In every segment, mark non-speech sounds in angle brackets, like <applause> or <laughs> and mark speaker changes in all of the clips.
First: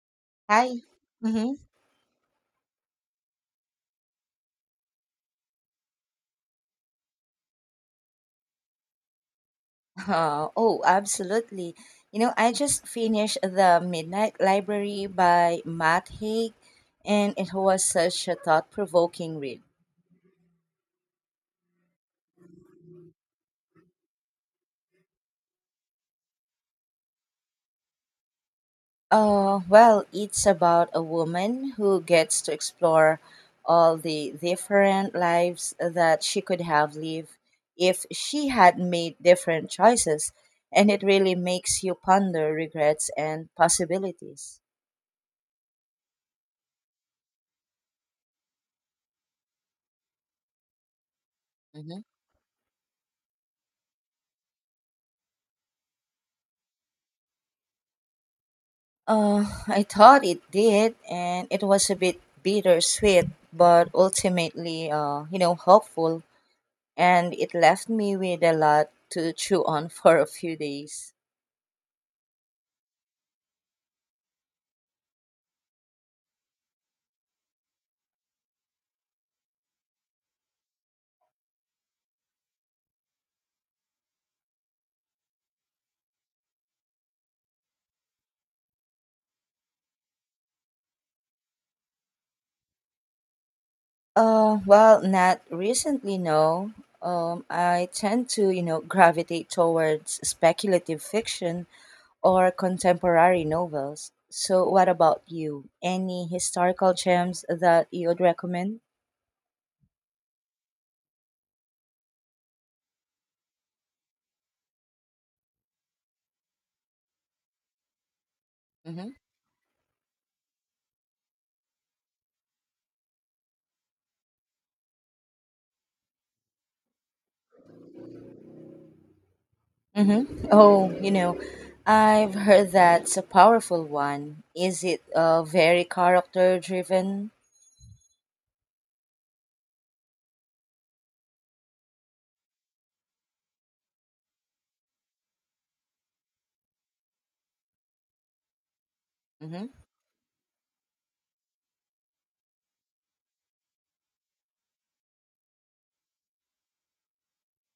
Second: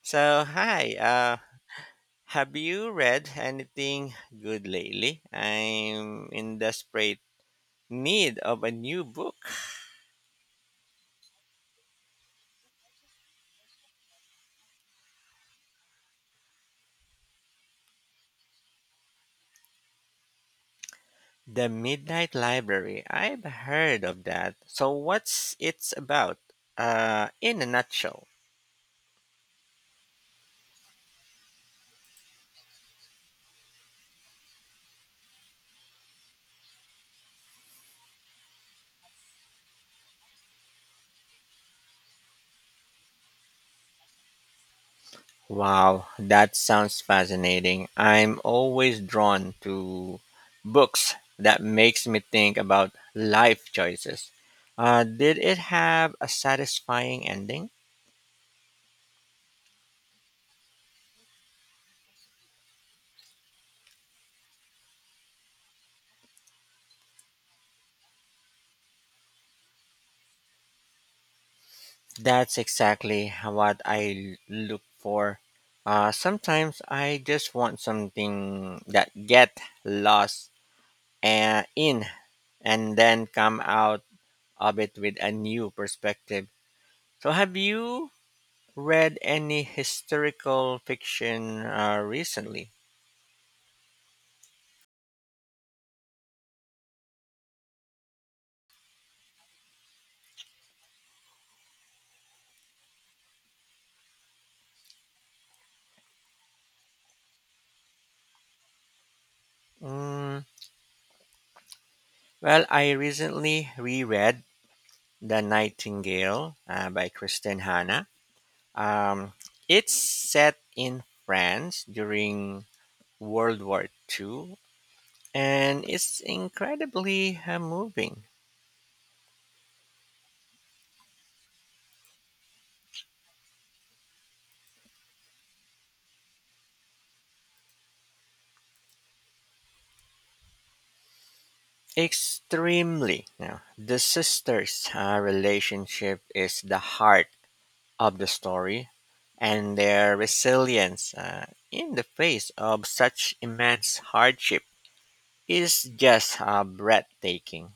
Speaker 1: So,
Speaker 2: Hi.
Speaker 1: hi.
Speaker 2: Mm-hmm. <laughs>
Speaker 1: Have you read anything good lately? I'm in desperate need of a new book.
Speaker 2: Oh, absolutely. You know, I just finished The Midnight Library by Matt Haig, and it was such a thought provoking read.
Speaker 1: The Midnight Library. I've heard of that. So, what's it's about? In a nutshell.
Speaker 2: Well, it's about a woman who gets to explore all the different lives that she could have lived if she had made different choices, and it really makes you ponder regrets and possibilities.
Speaker 1: Wow, that sounds fascinating. I'm always drawn to books that
Speaker 2: Mm-hmm.
Speaker 1: makes me think about life choices. Did it have a satisfying ending?
Speaker 2: I thought it did, and it was a bit bittersweet, but ultimately, hopeful. And it left me with a lot to chew on <laughs> for a few days.
Speaker 1: That's exactly what I look for. Sometimes I just want something that get lost in and then come out of it with a new perspective. So, have you read any historical fiction recently?
Speaker 2: Well, not recently, no. I tend to, you know, gravitate towards speculative fiction or contemporary novels. So, what about you? Any historical gems that you would recommend?
Speaker 1: Mm, well, I recently reread *The Nightingale* by Kristen Hanna.
Speaker 2: Mm-hmm.
Speaker 1: Um, it's set in France during World War Two, and it's incredibly moving.
Speaker 2: Mm-hmm. Oh, you know, I've heard that's a powerful one. Is it very character driven?
Speaker 1: Extremely. Now, the sisters' relationship is the heart of the story,
Speaker 2: Mm-hmm.
Speaker 1: and their resilience in the face of such immense hardship is just breathtaking.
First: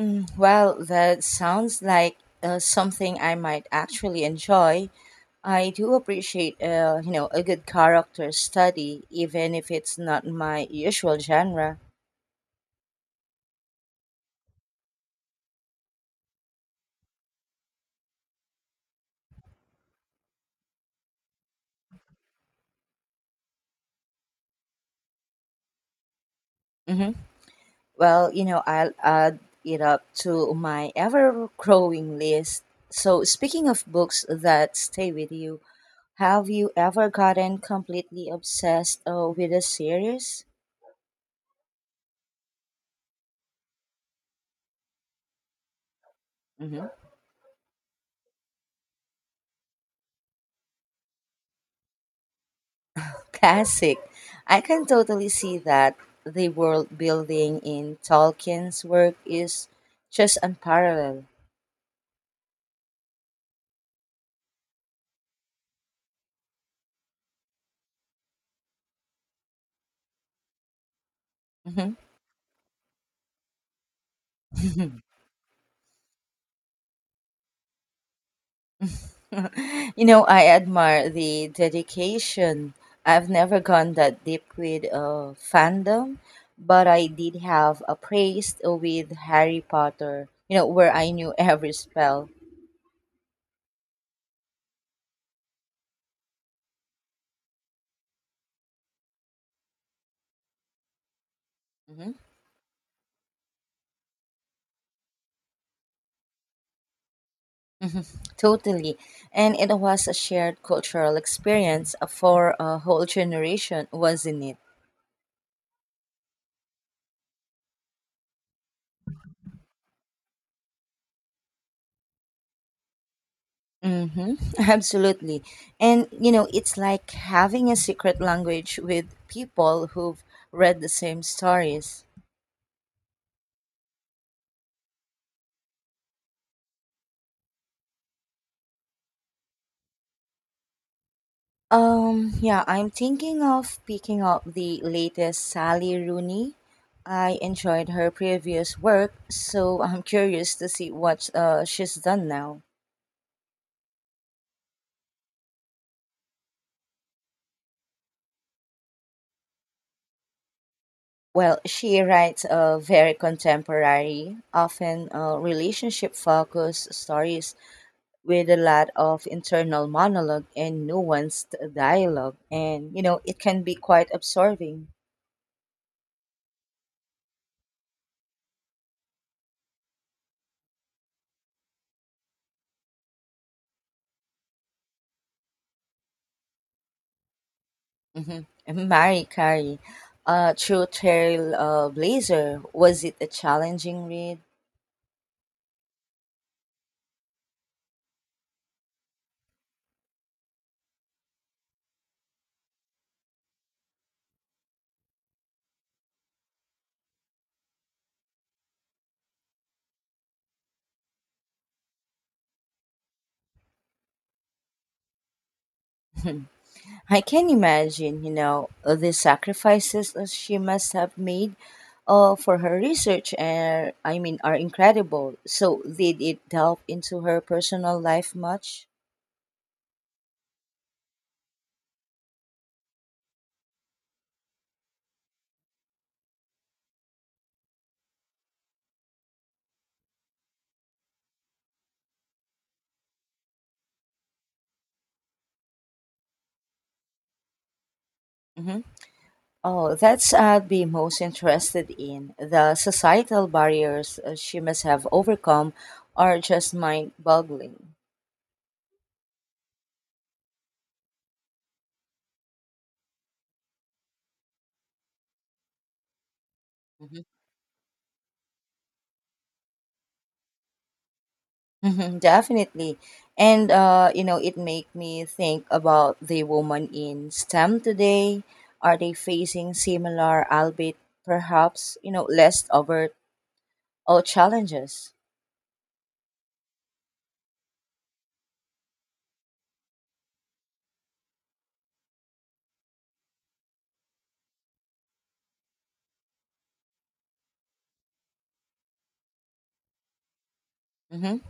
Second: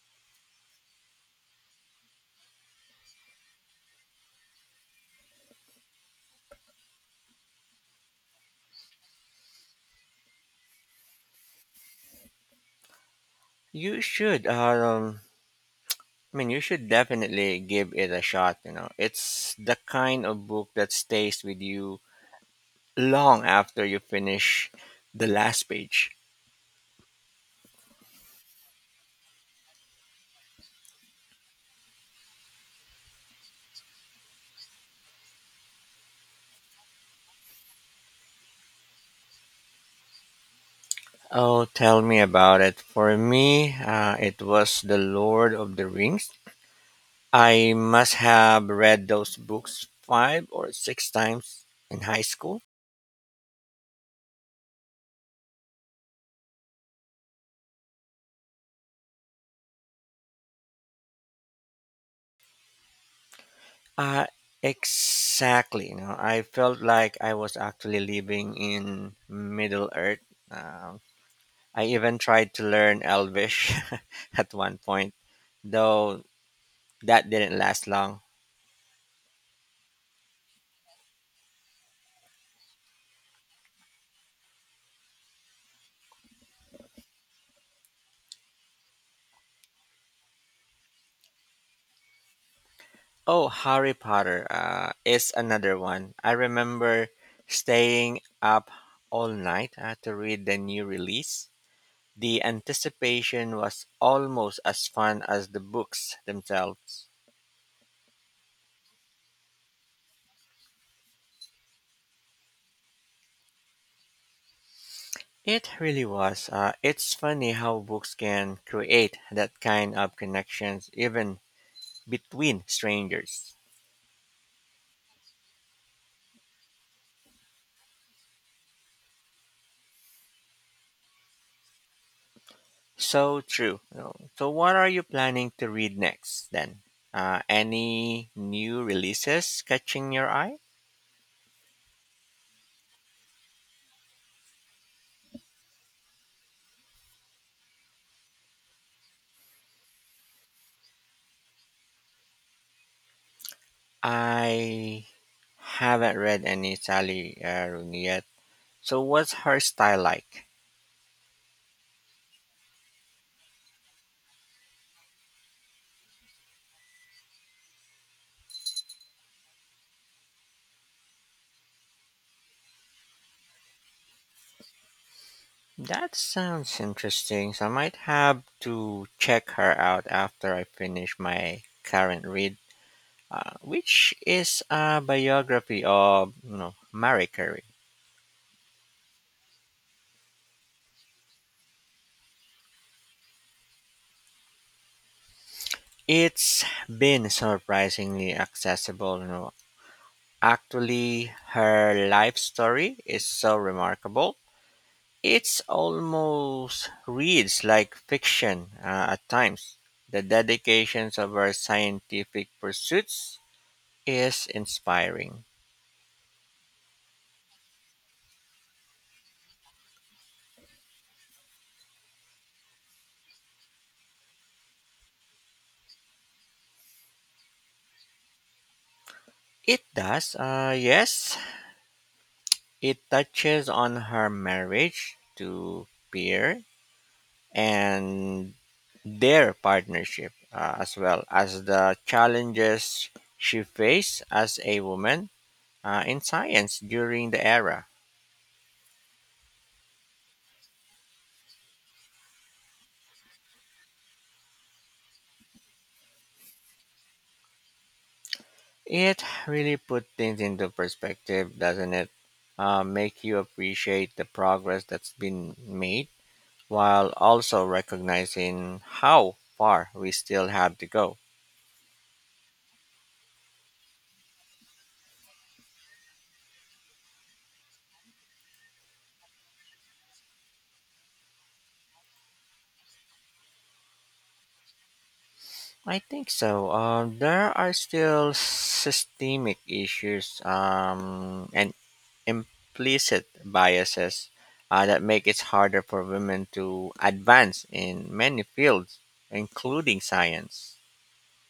Speaker 2: Mm, well, that sounds like something I might actually enjoy. I do appreciate, you know, a good character study, even if it's not my usual genre.
Speaker 1: You should, um, I mean, you should definitely give it a shot. You know, it's the kind of book that stays with you long after you finish the last page.
Speaker 2: Hmm Well, you know, I'll add it up to my ever-growing list. So, speaking of books that stay with you, have you ever gotten completely obsessed with a series?
Speaker 1: Oh, tell me about it. For me, it was The Lord of the Rings.
Speaker 2: Hmm
Speaker 1: I must have read those books five or six times in high school.
Speaker 2: Classic. I can totally see that the world building in Tolkien's work is just unparalleled.
Speaker 1: Uh, exactly. You know, I felt like I was actually living in Middle Earth. Um I
Speaker 2: Mhm.
Speaker 1: even tried to learn Elvish <laughs> at one point, though that didn't last long.
Speaker 2: You know, I admire the dedication. I've never gone that deep with fandom, but I did have a praise with Harry Potter, you know, where I knew <laughs> every spell.
Speaker 1: Oh, Harry Potter is another one. I remember staying up all night to read the new release. The anticipation was almost as fun as the books themselves.
Speaker 2: Totally. And it was a shared cultural experience for a whole generation, wasn't it?
Speaker 1: It really was. It's funny how books can create that kind of connections even between strangers.
Speaker 2: Mm-hmm. <laughs> Absolutely. And, you know, it's like having a secret language with people who've read the same stories.
Speaker 1: So true, you know. So, what are you planning to read next then? Any new releases catching your eye?
Speaker 2: Yeah, I'm thinking of picking up the latest Sally Rooney. I enjoyed her previous work, so I'm <laughs> curious to see what she's done now.
Speaker 1: I haven't read any Sally Aaron yet. So what's her style like?
Speaker 2: Well, she writes very contemporary, often relationship focused stories with a lot of internal monologue and nuanced dialogue. And, you know, it can be quite absorbing.
Speaker 1: That sounds interesting. So I might have to check her out after I finish my current read, which is a biography of, you know, Marie Curie.
Speaker 2: Hmm Mary Carey, True Trail Blazer, was it a challenging read?
Speaker 1: It's been surprisingly accessible. You know, actually, her life story is so remarkable. It's almost reads like fiction at times. The dedications of our scientific pursuits is inspiring.
Speaker 2: <laughs> I can imagine, you know, the sacrifices that she must have made for her research and I mean are incredible. So did it delve into her personal life much?
Speaker 1: It does, yes. It touches on her marriage to Pierre and their partnership, as well as the challenges she faced as a woman in science during the era.
Speaker 2: Hmm Oh, that's I'd be most interested in. The societal barriers she must have overcome are just mind-boggling.
Speaker 1: It really put things into perspective, doesn't it? Make you appreciate the progress that's been made while
Speaker 2: Mm-hmm.
Speaker 1: also recognizing how far we still have to go.
Speaker 2: Mhm, definitely. And you know, it make me think about the woman in STEM today. Are they facing similar, albeit perhaps, you know, less overt or challenges?
Speaker 1: I think so. There are still systemic issues and implicit biases that make it harder for women to advance in many fields, including science.
Speaker 2: Hmm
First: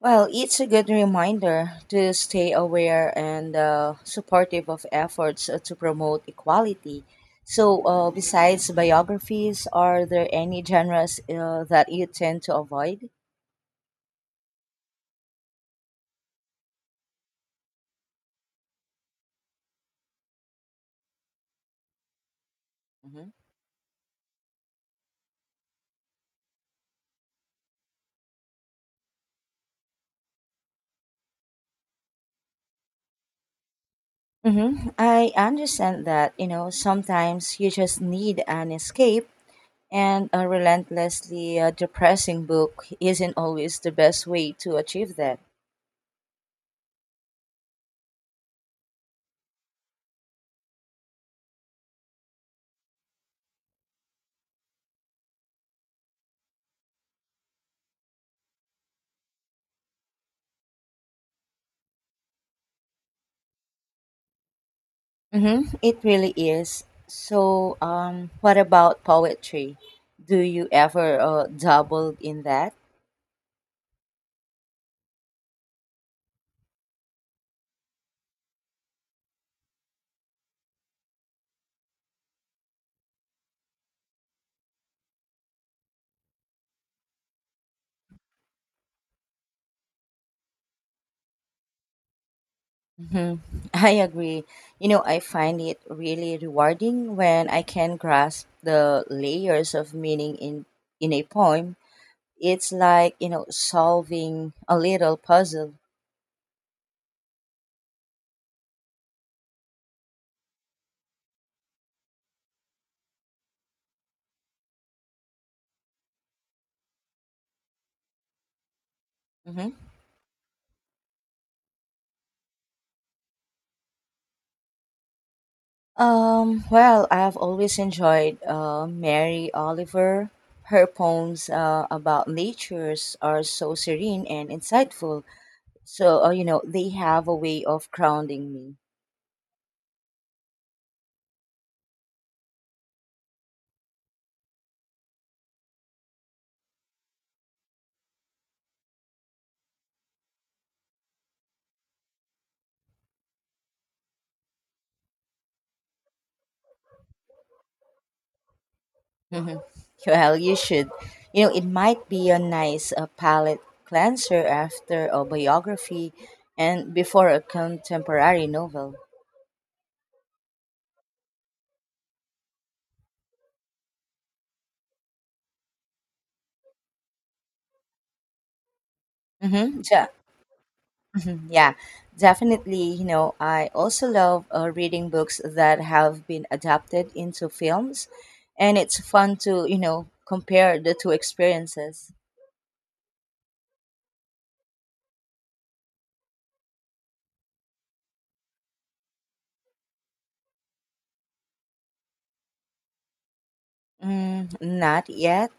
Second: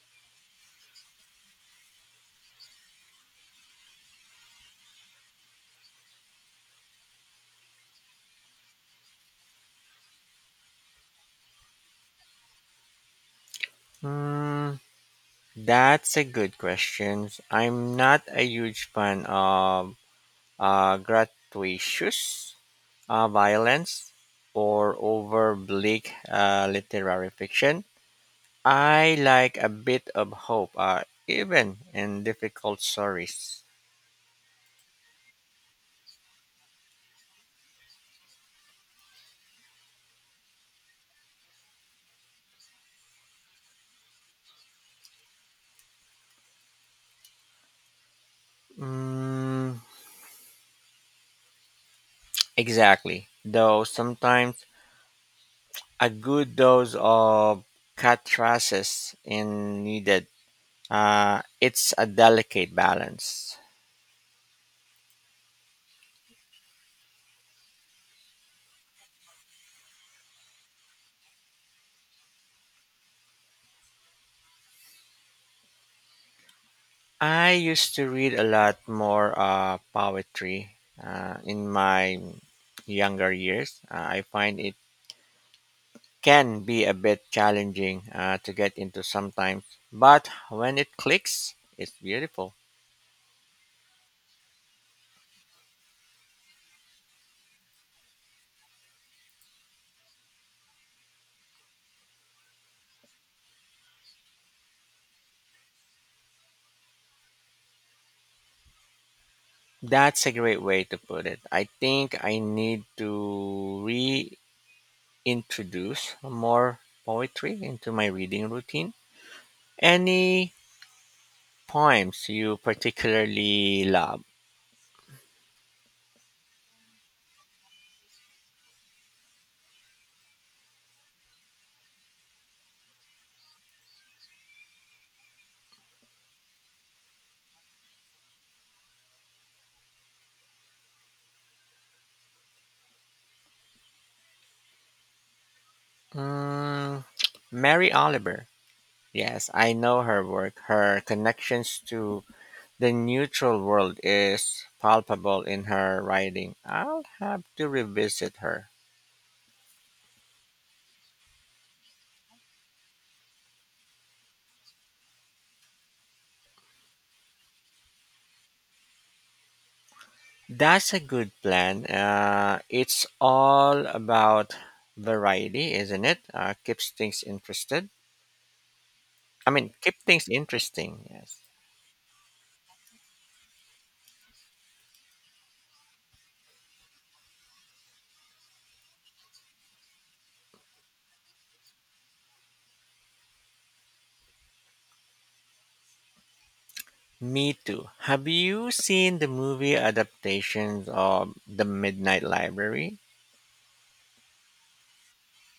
Speaker 2: Well, it's a good reminder to stay aware and supportive of efforts to promote equality. So, besides biographies, are there any genres that you tend to avoid?
Speaker 1: Hmm, that's a good question. I'm not a huge fan of gratuitous
Speaker 2: Mm-hmm.
Speaker 1: violence or over bleak literary fiction. I like a bit of hope, even in difficult stories.
Speaker 2: Mm-hmm. I understand that, you know, sometimes you just need an escape, and a relentlessly depressing book isn't always the best way to achieve that.
Speaker 1: Mm, exactly. Though sometimes a good dose of catharsis is needed. It's a delicate balance.
Speaker 2: Mm-hmm. It really is. So, what about poetry? Do you ever dabble in that?
Speaker 1: I used to read a lot more poetry in my younger years. I find it can be a bit challenging to get into sometimes, but when it clicks, it's beautiful.
Speaker 2: Mm-hmm. I agree. You know, I find it really rewarding when I can grasp the layers of meaning in a poem. It's like, you know, solving a little puzzle.
Speaker 1: That's a great way to put it. I think I need to reintroduce more poetry into my reading routine.
Speaker 2: Hmm
Speaker 1: Any poems you particularly love?
Speaker 2: Well, I've always enjoyed Mary Oliver. Her poems about natures are so serene and insightful. So, you know, they have a way of grounding me.
Speaker 1: Mm, Mary Oliver. Yes, I know her work. Her connections to the neutral world is palpable in her writing. I'll have to revisit her.
Speaker 2: Mhm. Well, you should. You know, it might be a nice palette cleanser after a biography and before a contemporary novel.
Speaker 1: That's a good plan. It's all about variety, isn't it? Keeps things interested. I mean,
Speaker 2: Mm-hmm.
Speaker 1: keep
Speaker 2: Yeah.
Speaker 1: things interesting.
Speaker 2: <laughs>
Speaker 1: Yes.
Speaker 2: Mhm, yeah, definitely. You know, I also love reading books that have been adapted into films, and it's fun to, you know, compare the two experiences.
Speaker 1: Me too. Have you seen the movie adaptations of The Midnight Library?
Speaker 2: Mm, not yet.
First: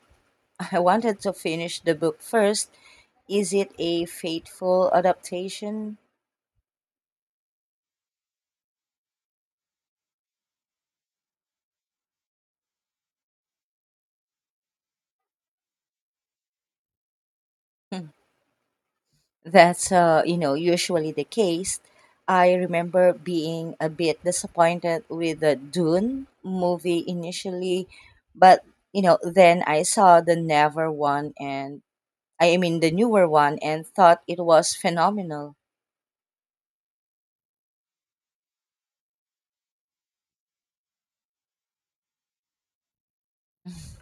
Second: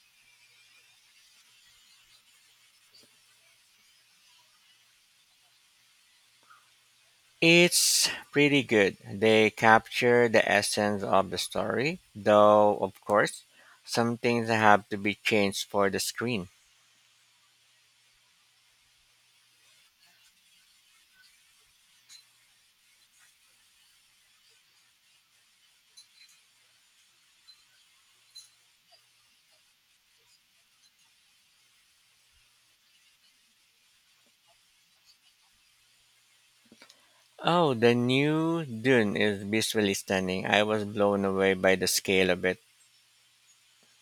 Speaker 2: <laughs> I wanted to finish the book first. Is it a faithful adaptation?
Speaker 1: It's pretty good. They capture the essence of the story, though, of course, some things have to be changed for the screen.
Speaker 2: <laughs> That's you know usually the case. I remember being a bit disappointed with the Dune movie initially, but you know then I saw the Never one and I mean the newer one and thought it was phenomenal.
Speaker 1: Oh, the new Dune is visually stunning. I was blown away by the scale of it.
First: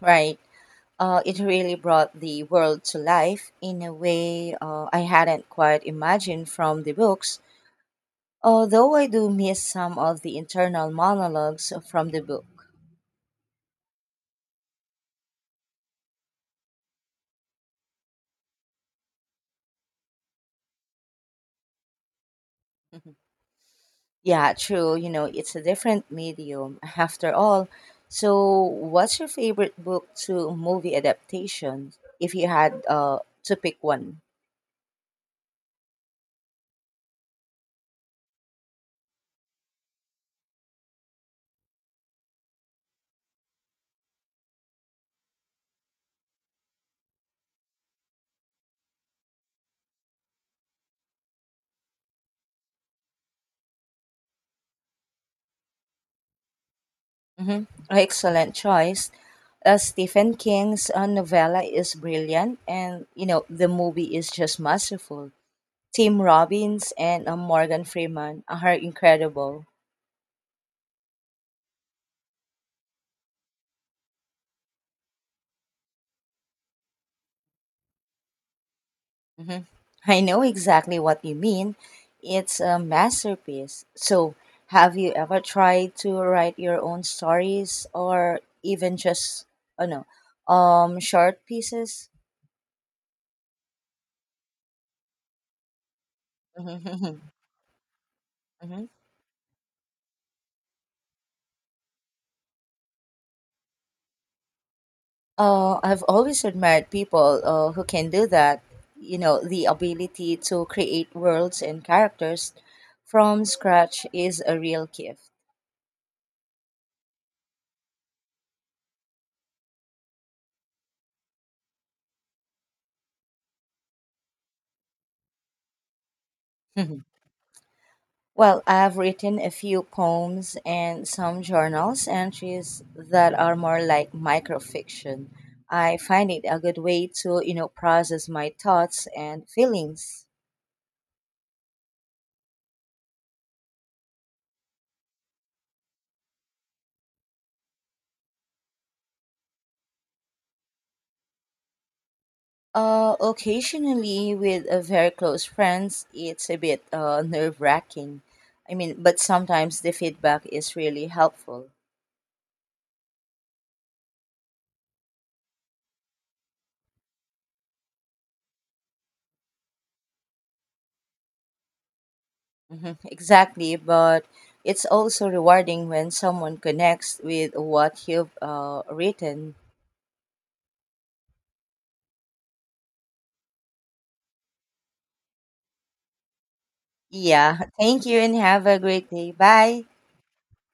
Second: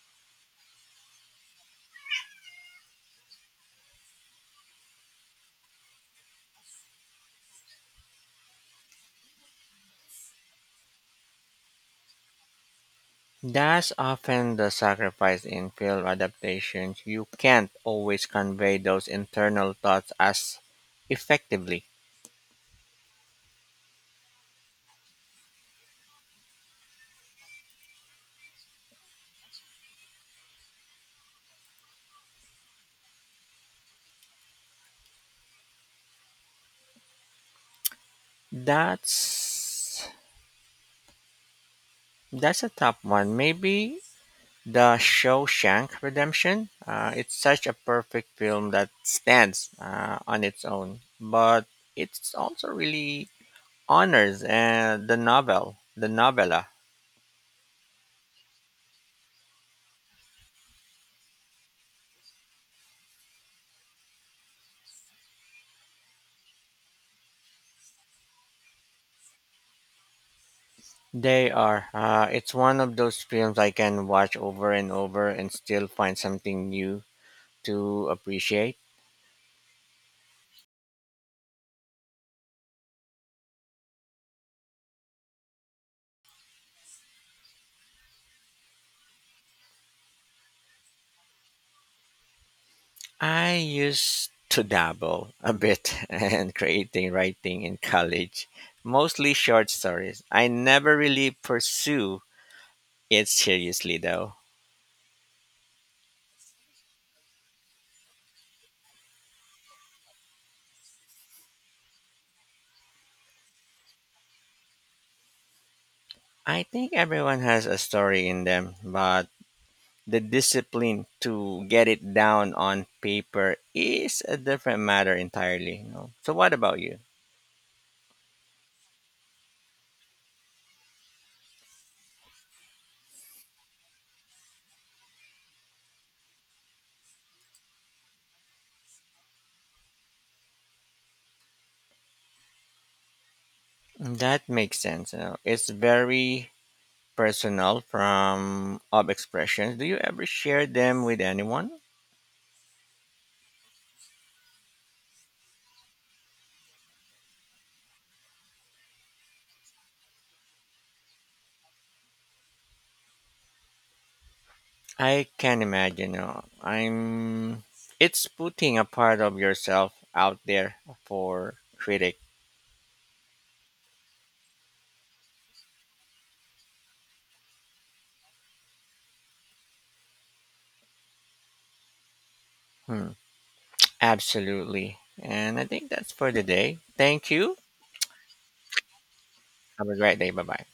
Speaker 2: Right? It really brought the world to life in a way I hadn't quite imagined from the books. Although I do miss some of the internal monologues from the book.
Speaker 1: That's often the sacrifice in film adaptations. You can't always convey those internal thoughts as effectively.
Speaker 2: <laughs> Yeah, true. You know, it's a different medium after all. So, what's your favorite book to movie adaptation if you had to pick one?
Speaker 1: That's that's a tough one. Maybe The Shawshank Redemption, it's such a perfect film that stands on its own, but it's also really honors the novel, the novella.
Speaker 2: Mm-hmm. Excellent choice. Stephen King's novella is brilliant, and you know, the movie is just masterful. Tim Robbins and Morgan Freeman are incredible.
Speaker 1: They are. It's one of those films I can watch over and over and still find something new to appreciate.
Speaker 2: Hmm I know exactly what you mean. It's a masterpiece. So, have you ever tried to write your own stories or even just, oh no, short pieces?
Speaker 1: I used to dabble a bit <laughs> in creating
Speaker 2: Mm-hmm.
Speaker 1: writing in college,
Speaker 2: <laughs> hmm
Speaker 1: mostly short stories. I never really pursue it's seriously though.
Speaker 2: I've always admired people who can do that. You know, the ability to create worlds and characters from scratch is a real gift.
Speaker 1: I think everyone has a story in them, but the discipline to get it down on paper is a different matter entirely. You know? So what about you?
Speaker 2: <laughs> Well, I've written a few poems and some journals entries that are more like microfiction. I find it a good way to, you know, process my thoughts and feelings.
Speaker 1: That makes sense. You know? It's very personal from of expressions. Do you ever share them with anyone?
Speaker 2: Occasionally with a very close friends, it's a bit nerve-wracking. I mean, but sometimes the feedback is really helpful.
Speaker 1: I can imagine. You know, I'm. It's putting a part of yourself out there for critic.
Speaker 2: Hmm Exactly, but it's also rewarding when someone connects with what you've written.
Speaker 1: Hmm. Absolutely. And I think that's for the day. Thank you.
Speaker 2: Yeah. Thank you and have a great day. Bye.
Speaker 1: Have a great day. Bye bye.